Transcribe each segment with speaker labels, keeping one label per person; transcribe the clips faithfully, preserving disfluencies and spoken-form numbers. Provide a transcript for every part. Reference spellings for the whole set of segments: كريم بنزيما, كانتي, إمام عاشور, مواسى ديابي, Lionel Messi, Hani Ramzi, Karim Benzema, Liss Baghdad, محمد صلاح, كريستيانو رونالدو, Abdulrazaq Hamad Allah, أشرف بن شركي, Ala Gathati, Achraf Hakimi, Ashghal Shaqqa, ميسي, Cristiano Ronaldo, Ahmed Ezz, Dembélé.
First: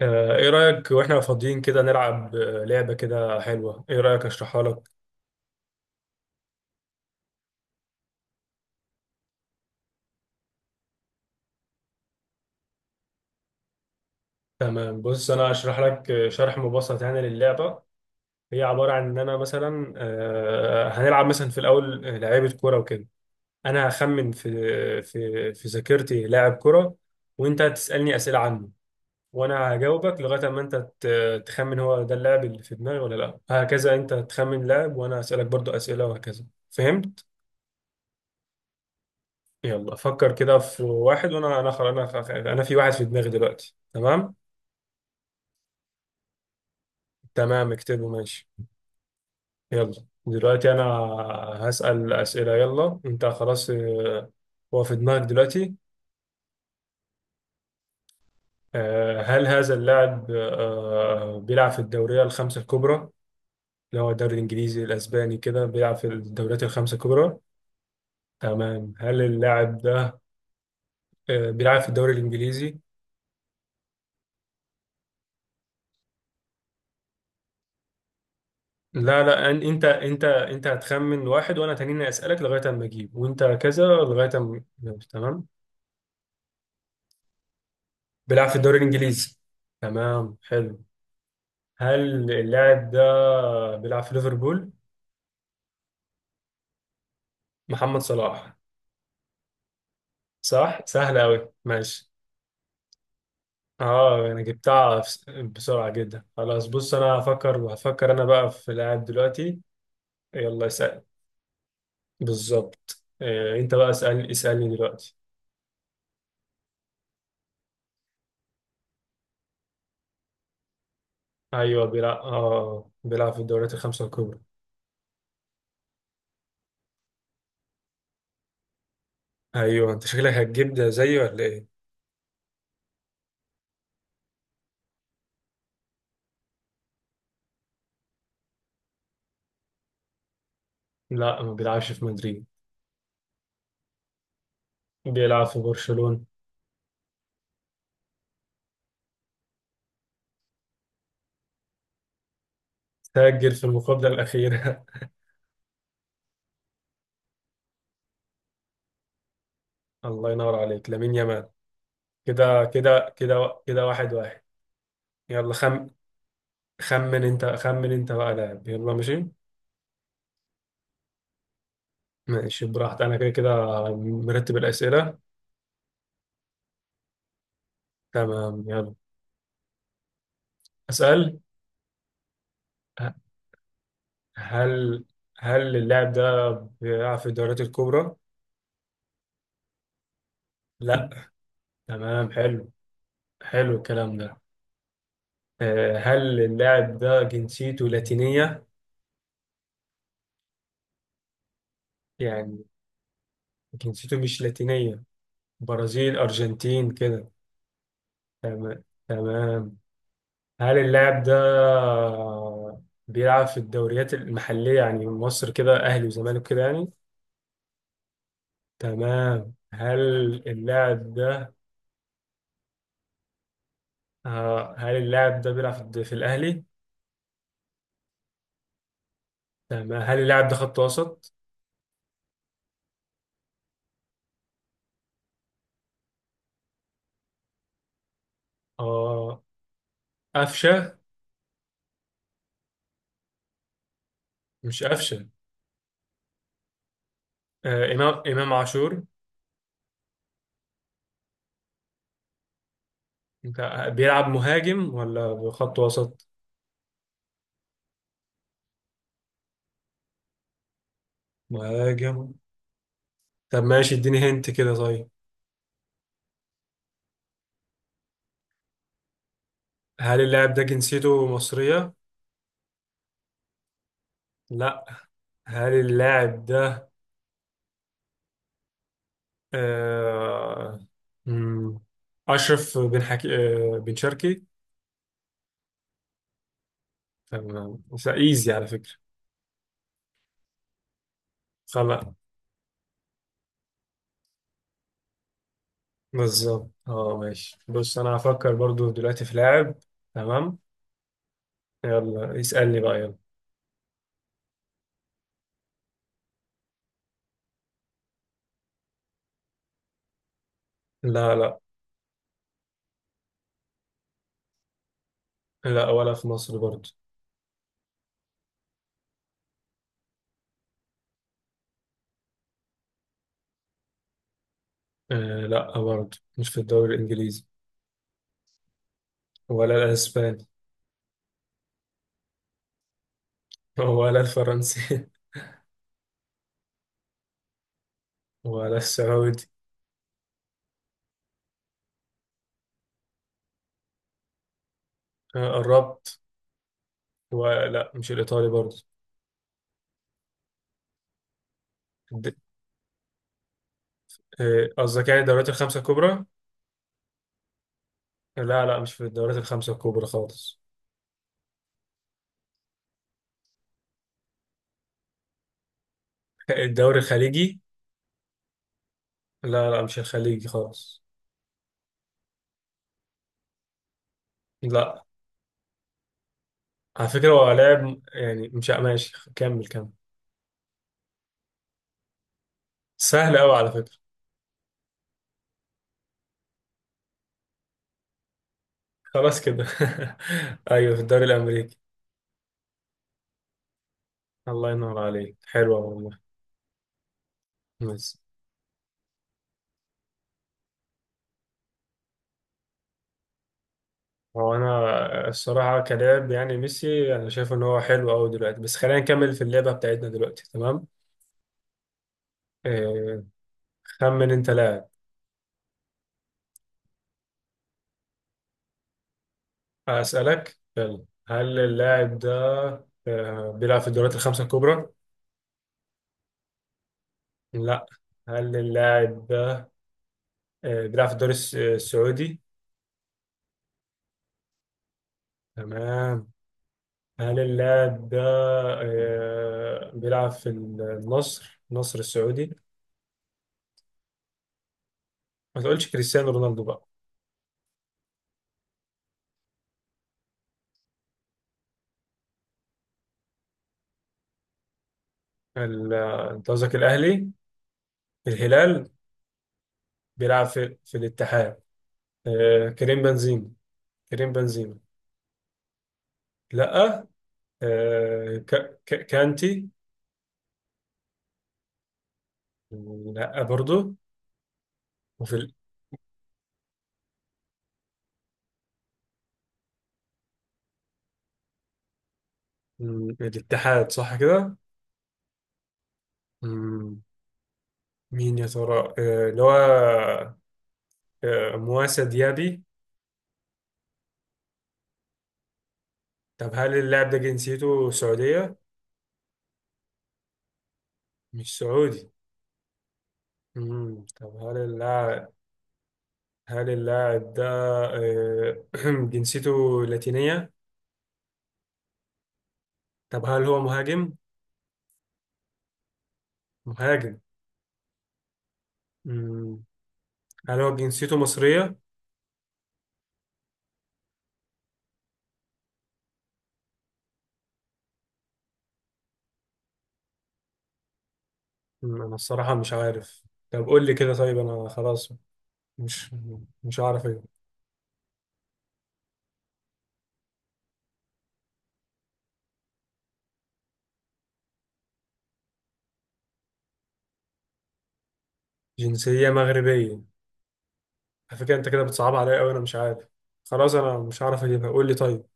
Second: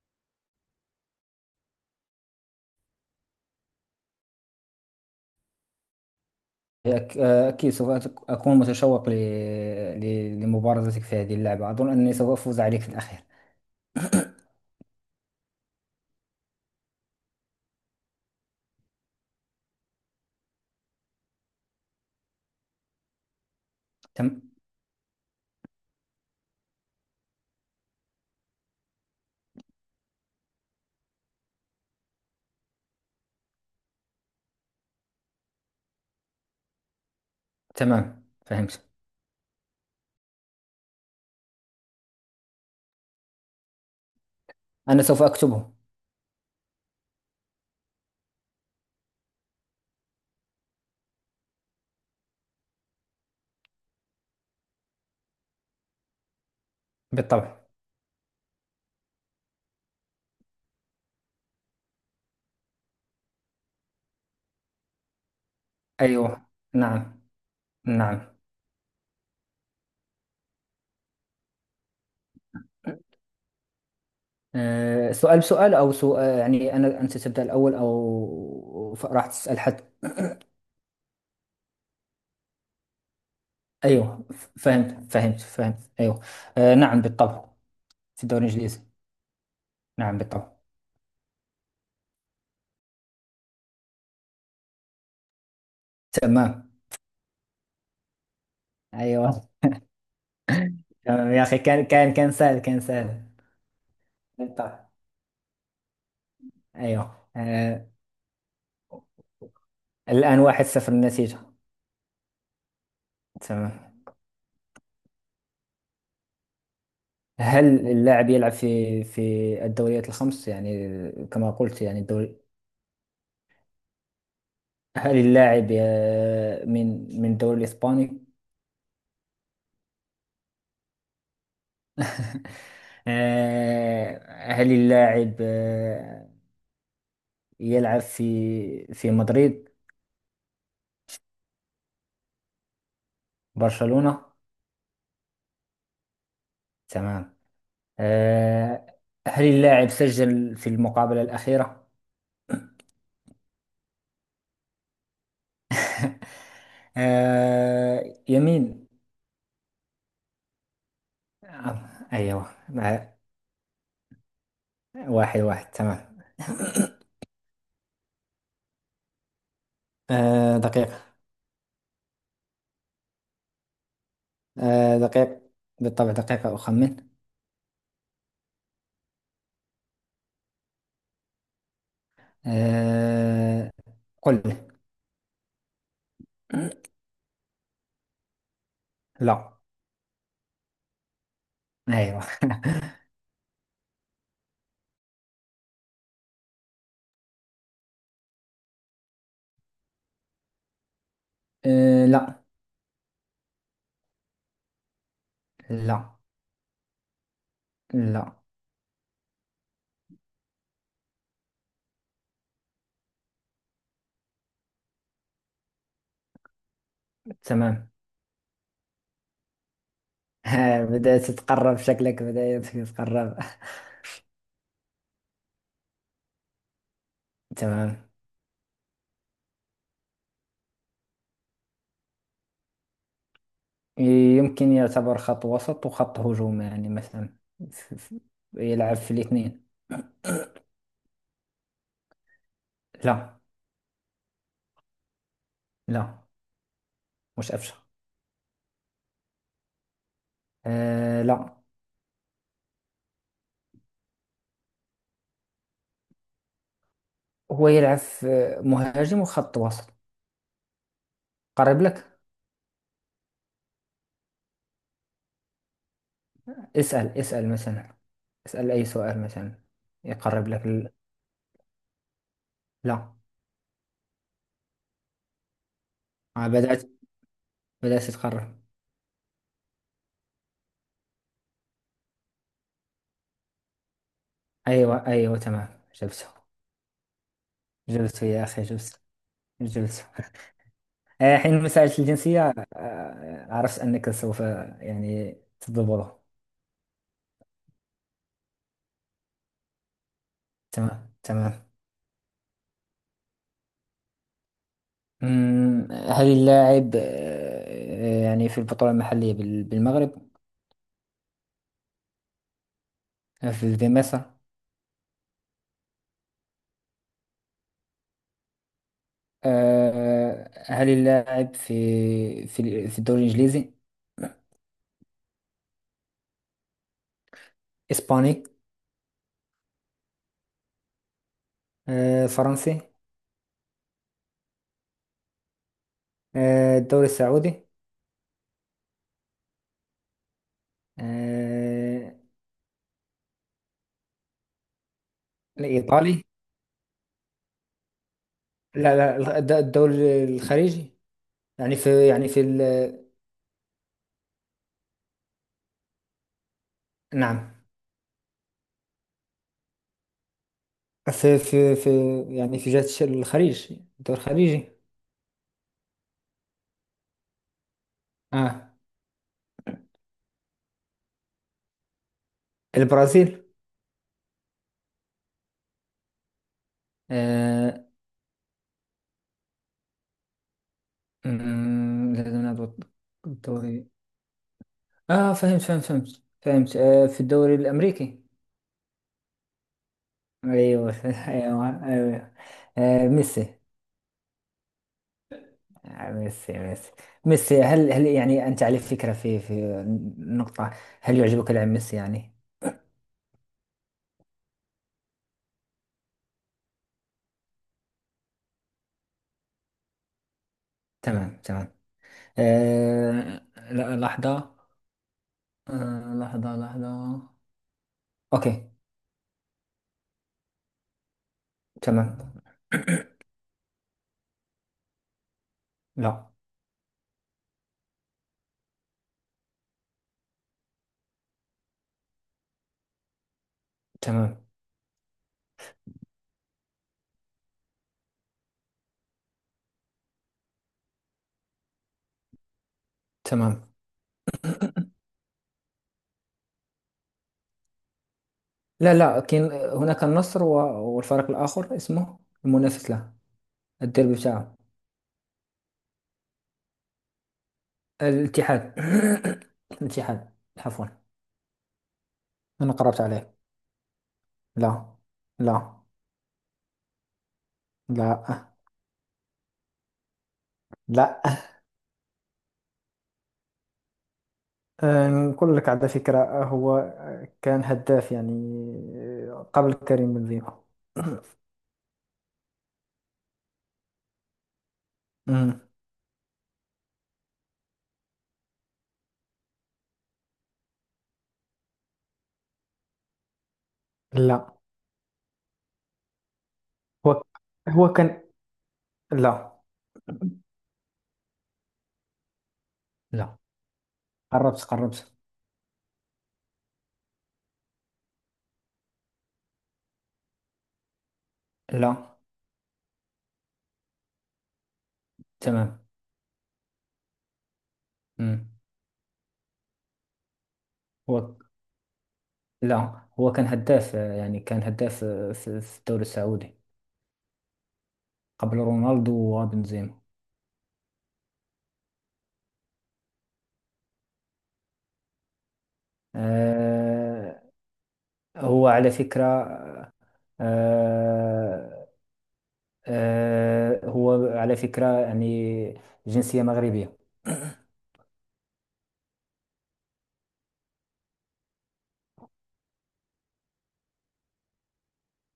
Speaker 1: آه، ايه رأيك واحنا فاضيين كده نلعب آه، لعبة كده حلوة؟ ايه رأيك اشرحها لك.
Speaker 2: هي أك- أكيد سوف أت- أكون متشوق ل- ل- لمبارزتك في هذه اللعبة. أظن أني سوف أفوز عليك في الأخير.
Speaker 1: تمام، بص انا هشرح لك آه، شرح مبسط يعني للعبة. هي عبارة عن ان انا مثلا آه، هنلعب مثلا في الاول آه، لعيبة كورة وكده. انا هخمن
Speaker 2: تم
Speaker 1: في في في ذاكرتي لاعب كورة، وانت هتسألني أسئلة عنه، وانا هجاوبك لغاية ما انت ت- تخمن هو ده اللاعب اللي في دماغي ولا لا. هكذا انت تخمن لاعب وانا هسألك برضو أسئلة وهكذا. فهمت؟
Speaker 2: تمام، فهمت.
Speaker 1: يلا فكر كده في واحد، وانا انا خلاص انا خ- انا في واحد في دماغي دلوقتي تمام.
Speaker 2: أنا سوف أكتبه.
Speaker 1: تمام، اكتبه ماشي. يلا دلوقتي انا هسأل أسئلة، يلا انت خلاص آه، هو في دماغك دلوقتي.
Speaker 2: بالطبع.
Speaker 1: آه، هل هذا اللاعب آه، بيلعب في الدورية الخمسة الكبرى، اللي هو الدوري الانجليزي الاسباني كده، بيلعب في
Speaker 2: أيوه.
Speaker 1: الدوريات الخمسة
Speaker 2: نعم.
Speaker 1: الكبرى؟
Speaker 2: نعم.
Speaker 1: تمام، هل اللاعب ده آه، بيلعب في الدوري الانجليزي؟
Speaker 2: أه، سؤال بسؤال أو سؤال، يعني أنا أنت تبدأ الأول أو ف-
Speaker 1: لا
Speaker 2: راح
Speaker 1: لا،
Speaker 2: تسأل
Speaker 1: أن-
Speaker 2: حد؟
Speaker 1: انت انت انت هتخمن واحد وانا تانيين اسالك لغايه اما اجيب، وانت كذا
Speaker 2: أيوه،
Speaker 1: لغايه
Speaker 2: ف-
Speaker 1: اما.
Speaker 2: فهمت فهمت
Speaker 1: تمام،
Speaker 2: فهمت، أيوه. أه، نعم، بالطبع. في الدوري
Speaker 1: بيلعب في الدوري
Speaker 2: الإنجليزي.
Speaker 1: الانجليزي.
Speaker 2: نعم،
Speaker 1: تمام
Speaker 2: بالطبع.
Speaker 1: حلو. هل اللاعب ده بيلعب في ليفربول؟
Speaker 2: تمام.
Speaker 1: محمد صلاح.
Speaker 2: أيوه.
Speaker 1: صح، سهل
Speaker 2: تمام يا
Speaker 1: قوي،
Speaker 2: أخي، كان
Speaker 1: ماشي.
Speaker 2: كان كان سهل، كان سهل.
Speaker 1: اه انا
Speaker 2: بالطبع.
Speaker 1: جبتها بس- بسرعه جدا خلاص. بص انا
Speaker 2: ايوه.
Speaker 1: هفكر
Speaker 2: أه
Speaker 1: هفكر انا بقى في لاعب دلوقتي.
Speaker 2: الآن واحد
Speaker 1: يلا
Speaker 2: صفر
Speaker 1: اسال.
Speaker 2: النتيجة.
Speaker 1: بالظبط، آه، انت
Speaker 2: تمام،
Speaker 1: بقى اسال اسالني دلوقتي.
Speaker 2: هل اللاعب يلعب في في الدوريات الخمس، يعني كما قلت،
Speaker 1: ايوه
Speaker 2: يعني
Speaker 1: بيلعب
Speaker 2: الدوري؟
Speaker 1: اه بيلعب في الدوريات الخمسه الكبرى.
Speaker 2: هل اللاعب آه، من من الدوري الإسباني؟
Speaker 1: ايوه انت شكلك هتجيب ده زيي ولا ايه.
Speaker 2: آه، هل اللاعب آه، يلعب في في مدريد؟
Speaker 1: لا ما بيلعبش في مدريد.
Speaker 2: برشلونة؟
Speaker 1: بيلعب في برشلونة.
Speaker 2: تمام. آه، هل اللاعب سجل في المقابلة الأخيرة؟
Speaker 1: سجل في المقابلة الأخيرة.
Speaker 2: آه، يمين.
Speaker 1: الله ينور عليك، لامين يامال.
Speaker 2: آه، أيوه،
Speaker 1: كده
Speaker 2: مع-
Speaker 1: كده كده كده، واحد واحد.
Speaker 2: واحد
Speaker 1: يلا
Speaker 2: واحد.
Speaker 1: خم
Speaker 2: تمام.
Speaker 1: خمن انت، خمن انت بقى لاعب يلا ماشي.
Speaker 2: آه دقيقة.
Speaker 1: ماشي براحتك، انا كده كده مرتب
Speaker 2: آه
Speaker 1: الأسئلة.
Speaker 2: دقيقة، بالطبع دقيقة أخمن.
Speaker 1: تمام يلا أسأل. ه-
Speaker 2: آه قل لي.
Speaker 1: هل هل اللاعب ده بيلعب في الدوريات الكبرى؟
Speaker 2: لا.
Speaker 1: لا.
Speaker 2: أيوة.
Speaker 1: تمام حلو. حلو الكلام ده. آه، هل اللاعب ده جنسيته لاتينية؟
Speaker 2: آه لا.
Speaker 1: يعني جنسيته مش لاتينية،
Speaker 2: لا،
Speaker 1: برازيل أرجنتين كده.
Speaker 2: لا.
Speaker 1: تمام تمام. هل اللاعب ده بيلعب في الدوريات المحلية، يعني مصر كده، أهلي وزمالك كده يعني.
Speaker 2: تمام.
Speaker 1: تمام، هل
Speaker 2: آه
Speaker 1: اللاعب
Speaker 2: بدأت
Speaker 1: ده
Speaker 2: تتقرب، شكلك بدأت تتقرب.
Speaker 1: آه، هل اللاعب ده بيلعب في الد- في الأهلي؟
Speaker 2: تمام.
Speaker 1: تمام، هل اللاعب ده خط وسط؟
Speaker 2: يمكن يعتبر خط وسط وخط هجوم، يعني مثلا، ف- ف- يلعب في
Speaker 1: اه،
Speaker 2: الاثنين.
Speaker 1: قفشة.
Speaker 2: لا.
Speaker 1: مش قفشة.
Speaker 2: لا، مش أفشخ.
Speaker 1: آه، إمام إمام عاشور.
Speaker 2: آه لا.
Speaker 1: أنت، بيلعب مهاجم ولا خط وسط؟
Speaker 2: هو يلعب في مهاجم وخط وسط. قريب لك.
Speaker 1: مهاجم. طب ماشي اديني هنت كده طيب.
Speaker 2: اسأل اسأل مثلا، اسأل أي سؤال مثلا.
Speaker 1: هل
Speaker 2: يقرب
Speaker 1: اللاعب ده
Speaker 2: لك ال...
Speaker 1: جنسيته مصرية؟
Speaker 2: لا.
Speaker 1: لا. هل اللاعب
Speaker 2: آه
Speaker 1: ده
Speaker 2: بدأت بدأت تقرب.
Speaker 1: آه... مم، أشرف بن حكي آه... بن شركي؟
Speaker 2: أيوة، أيوة، تمام، جبته.
Speaker 1: تمام بس
Speaker 2: جبته يا
Speaker 1: ايزي
Speaker 2: أخي،
Speaker 1: على فكرة.
Speaker 2: جبته، جبته. آه، حين مسألة
Speaker 1: خلاص.
Speaker 2: الجنسية، آه، عرفت أنك سوف، يعني، تضبطه.
Speaker 1: بالظبط اه ماشي. بص أنا هفكر برضو دلوقتي في لاعب. تمام
Speaker 2: تمام، تمام.
Speaker 1: يلا اسألني بقى يلا.
Speaker 2: أمم، هل اللاعب آه، يعني في البطولة المحلية بال- بالمغرب؟
Speaker 1: لا لا
Speaker 2: آه، في في مصر؟
Speaker 1: لا. ولا في مصر برضو.
Speaker 2: آه، هل اللاعب في في في الدوري الإنجليزي؟
Speaker 1: آه لا برضو، مش في الدوري الإنجليزي.
Speaker 2: إسباني؟
Speaker 1: ولا الأسباني.
Speaker 2: آه، فرنسي؟
Speaker 1: ولا الفرنسي.
Speaker 2: آه، الدوري السعودي؟
Speaker 1: ولا السعودي.
Speaker 2: آه،
Speaker 1: آه، قربت.
Speaker 2: الإيطالي؟
Speaker 1: ولا مش الإيطالي برضه.
Speaker 2: لا، لا، الد- الدوري الخليجي، يعني في،
Speaker 1: د-
Speaker 2: يعني في ال-
Speaker 1: آه، قصدك يعني الدوريات الخمسة الكبرى؟
Speaker 2: نعم
Speaker 1: لا لا، مش في الدوريات الخمسة الكبرى خالص.
Speaker 2: في في في يعني في جهة الش- الخليج، الدوري الخليجي.
Speaker 1: الدوري الخليجي؟
Speaker 2: اه.
Speaker 1: لا لا، مش الخليجي خالص.
Speaker 2: البرازيل.
Speaker 1: لا، على فكرة هو
Speaker 2: آه
Speaker 1: لاعب يعني مش ماشي. كمل كمل.
Speaker 2: أمم، لازم نضبط
Speaker 1: سهل أوي على
Speaker 2: الدوري.
Speaker 1: فكرة.
Speaker 2: اه، فهمت فهمت فهمت فهمت، آه في الدوري الأمريكي.
Speaker 1: خلاص كده. أيوه
Speaker 2: ايوه.
Speaker 1: في الدوري الأمريكي.
Speaker 2: ايوه، ايوه. آه ميسي.
Speaker 1: الله ينور عليك، حلوة والله.
Speaker 2: ميسي، ميسي، ميسي. هل هل
Speaker 1: بس،
Speaker 2: يعني أنت على فكرة في في نقطة. هل يعجبك لاعب ميسي يعني؟
Speaker 1: هو أنا الصراحة كلاعب يعني ميسي أنا شايف إن هو حلو أوي دلوقتي، بس خلينا نكمل في اللعبة بتاعتنا دلوقتي تمام؟
Speaker 2: تمام، تمام.
Speaker 1: آه،
Speaker 2: أه لا،
Speaker 1: خمن انت
Speaker 2: لحظة.
Speaker 1: لاعب.
Speaker 2: أه لحظة، لحظة. أوكي.
Speaker 1: اسالك يلا، هل اللاعب ده
Speaker 2: تمام.
Speaker 1: آه، بيلعب في الدوريات الخمسه الكبرى؟
Speaker 2: لا.
Speaker 1: لا. هل اللاعب ده آه، بيلعب في الدوري الس- السعودي؟
Speaker 2: تمام،
Speaker 1: تمام. هل اللاعب ده آه، بيلعب في النصر النصر السعودي؟
Speaker 2: تمام.
Speaker 1: ما تقولش كريستيانو رونالدو بقى.
Speaker 2: لا، لا، كاين هناك النصر و- والفريق الآخر اسمه، المنافس له، الديربي بتاعه
Speaker 1: ال- آه، انت قصدك الاهلي،
Speaker 2: الاتحاد.
Speaker 1: الهلال،
Speaker 2: الاتحاد
Speaker 1: بيلعب في
Speaker 2: عفوا.
Speaker 1: في الاتحاد. آه،
Speaker 2: أنا قربت
Speaker 1: كريم
Speaker 2: عليه.
Speaker 1: بنزيما. كريم بنزيما.
Speaker 2: لا. لا،
Speaker 1: لا. آه،
Speaker 2: لا،
Speaker 1: ك- ك- كانتي.
Speaker 2: لا.
Speaker 1: لا برضو.
Speaker 2: آه،
Speaker 1: وفي ال...
Speaker 2: نقول لك على فكرة، آه، هو، آه، كان هداف يعني، آه، قبل كريم بنزيما.
Speaker 1: مم، الاتحاد صح كده؟
Speaker 2: أمم،
Speaker 1: مم، مين يا ترى؟ آه، اللي هو آه، مواسى ديابي.
Speaker 2: لا.
Speaker 1: طب هل اللاعب ده
Speaker 2: هو هو
Speaker 1: جنسيته
Speaker 2: كان.
Speaker 1: سعودية؟
Speaker 2: لا،
Speaker 1: مش سعودي.
Speaker 2: لا.
Speaker 1: مم، طب هل
Speaker 2: قربت، قربت.
Speaker 1: اللاعب هل اللاعب ده آه، جنسيته لاتينية؟
Speaker 2: لا.
Speaker 1: طب هل هو مهاجم؟
Speaker 2: تمام.
Speaker 1: مهاجم.
Speaker 2: أمم،
Speaker 1: مم، هل هو جنسيته
Speaker 2: هو.
Speaker 1: مصرية؟
Speaker 2: لا، هو كان هداف، آه، يعني كان هداف، آه، في في الدوري السعودي، قبل رونالدو وبنزيما.
Speaker 1: مم، أنا الصراحة مش عارف. طب قول لي كده طيب، أنا خلاص مش مش عارف إيه.
Speaker 2: آه، هو على فكرة آه، آه، آه، هو على فكرة، يعني، جنسية مغربية.
Speaker 1: جنسية مغربية؟ على فكرة انت كده بتصعب عليا قوي، انا مش عارف. خلاص انا مش عارف اجيبها، قول لي طيب.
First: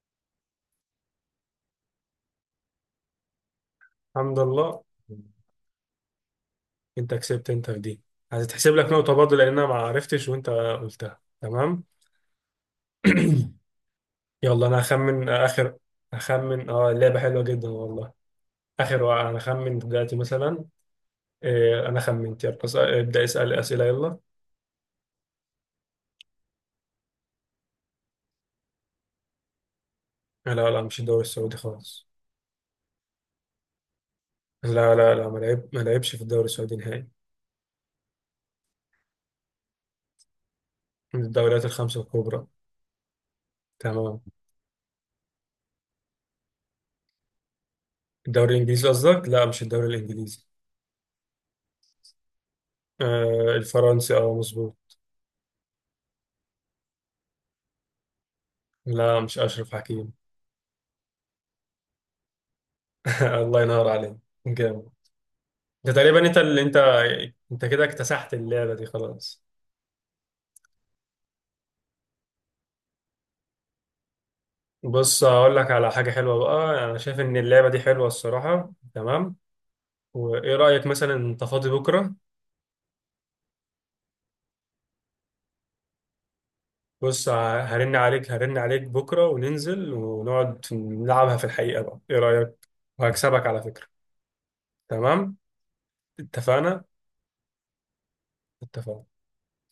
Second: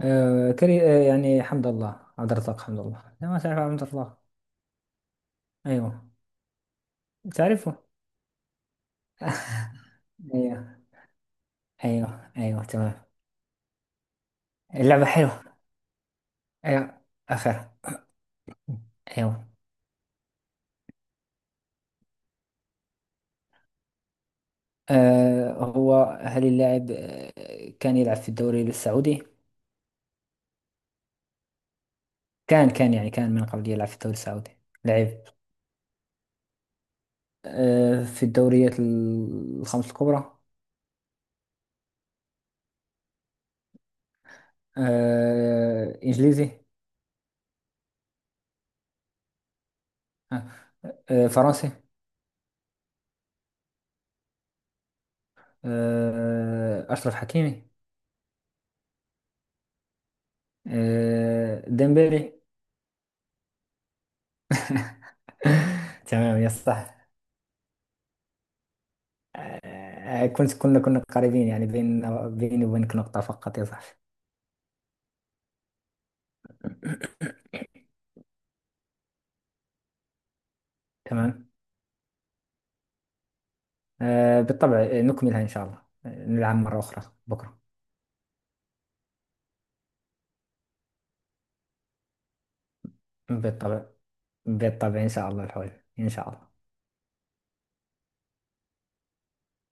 Speaker 2: آه كري آه يعني، حمد الله. عبد الرزاق، حمد الله. لا، ما تعرف عبد الرزاق؟
Speaker 1: الحمد لله.
Speaker 2: ايوه.
Speaker 1: انت كسبت انت في
Speaker 2: تعرفه.
Speaker 1: دي، هتتحسب لك نقطة برضه لان انا ما عرفتش وانت
Speaker 2: ايوه،
Speaker 1: قلتها تمام.
Speaker 2: ايوه، ايوه، تمام.
Speaker 1: يلا انا
Speaker 2: اللعبة
Speaker 1: هخمن
Speaker 2: حلوة.
Speaker 1: اخر. هخمن اه،
Speaker 2: ايوه.
Speaker 1: اللعبة حلوة جدا
Speaker 2: اخر.
Speaker 1: والله. اخر واحد انا
Speaker 2: ايوه.
Speaker 1: هخمن دلوقتي مثلا. إيه انا خمنت يلا، اسأل- ابدا اسال اسئلة يلا.
Speaker 2: آه هو هل اللاعب آه كان يلعب في الدوري السعودي؟
Speaker 1: لا لا، مش الدوري السعودي خالص.
Speaker 2: كان كان يعني كان من قبل يلعب في الدوري السعودي.
Speaker 1: لا
Speaker 2: لعب
Speaker 1: لا لا، ما لعب ما لعبش في الدوري السعودي نهائي.
Speaker 2: آه في الدوريات ال- الخمس الكبرى.
Speaker 1: من الدوريات الخمسة الكبرى. تمام.
Speaker 2: آه انجليزي.
Speaker 1: الدوري الانجليزي قصدك؟ لا مش الدوري الانجليزي.
Speaker 2: آه آه، فرنسي.
Speaker 1: آه الفرنسي، اه مظبوط.
Speaker 2: آه اشرف حكيمي.
Speaker 1: لا مش اشرف حكيم.
Speaker 2: آه، ديمبلي.
Speaker 1: الله ينور عليك، جامد. ده تقريبا انت
Speaker 2: تمام، يا
Speaker 1: اللي انت
Speaker 2: صح.
Speaker 1: انت كده اكتسحت اللعبه دي خلاص.
Speaker 2: آه، آه، كنت كنا كنا قريبين، يعني بين بيني وبينك نقطة فقط، يا صح.
Speaker 1: بص هقول لك على حاجه حلوه بقى، انا شايف ان اللعبه دي حلوه الصراحه تمام. وايه رايك مثلا انت
Speaker 2: تمام.
Speaker 1: فاضي بكره؟
Speaker 2: آه، بالطبع، آه، نكملها إن شاء الله. آه، نلعب مرة أخرى
Speaker 1: بص
Speaker 2: بكرة.
Speaker 1: ه- هرن عليك، هرن عليك بكره وننزل ونقعد نلعبها في الحقيقه بقى، ايه رايك؟ وهكسبك على
Speaker 2: بالطبع.
Speaker 1: فكره.
Speaker 2: بالطبع إن شاء
Speaker 1: تمام.
Speaker 2: الله الحول. إن شاء الله.
Speaker 1: اتفقنا اتفقنا.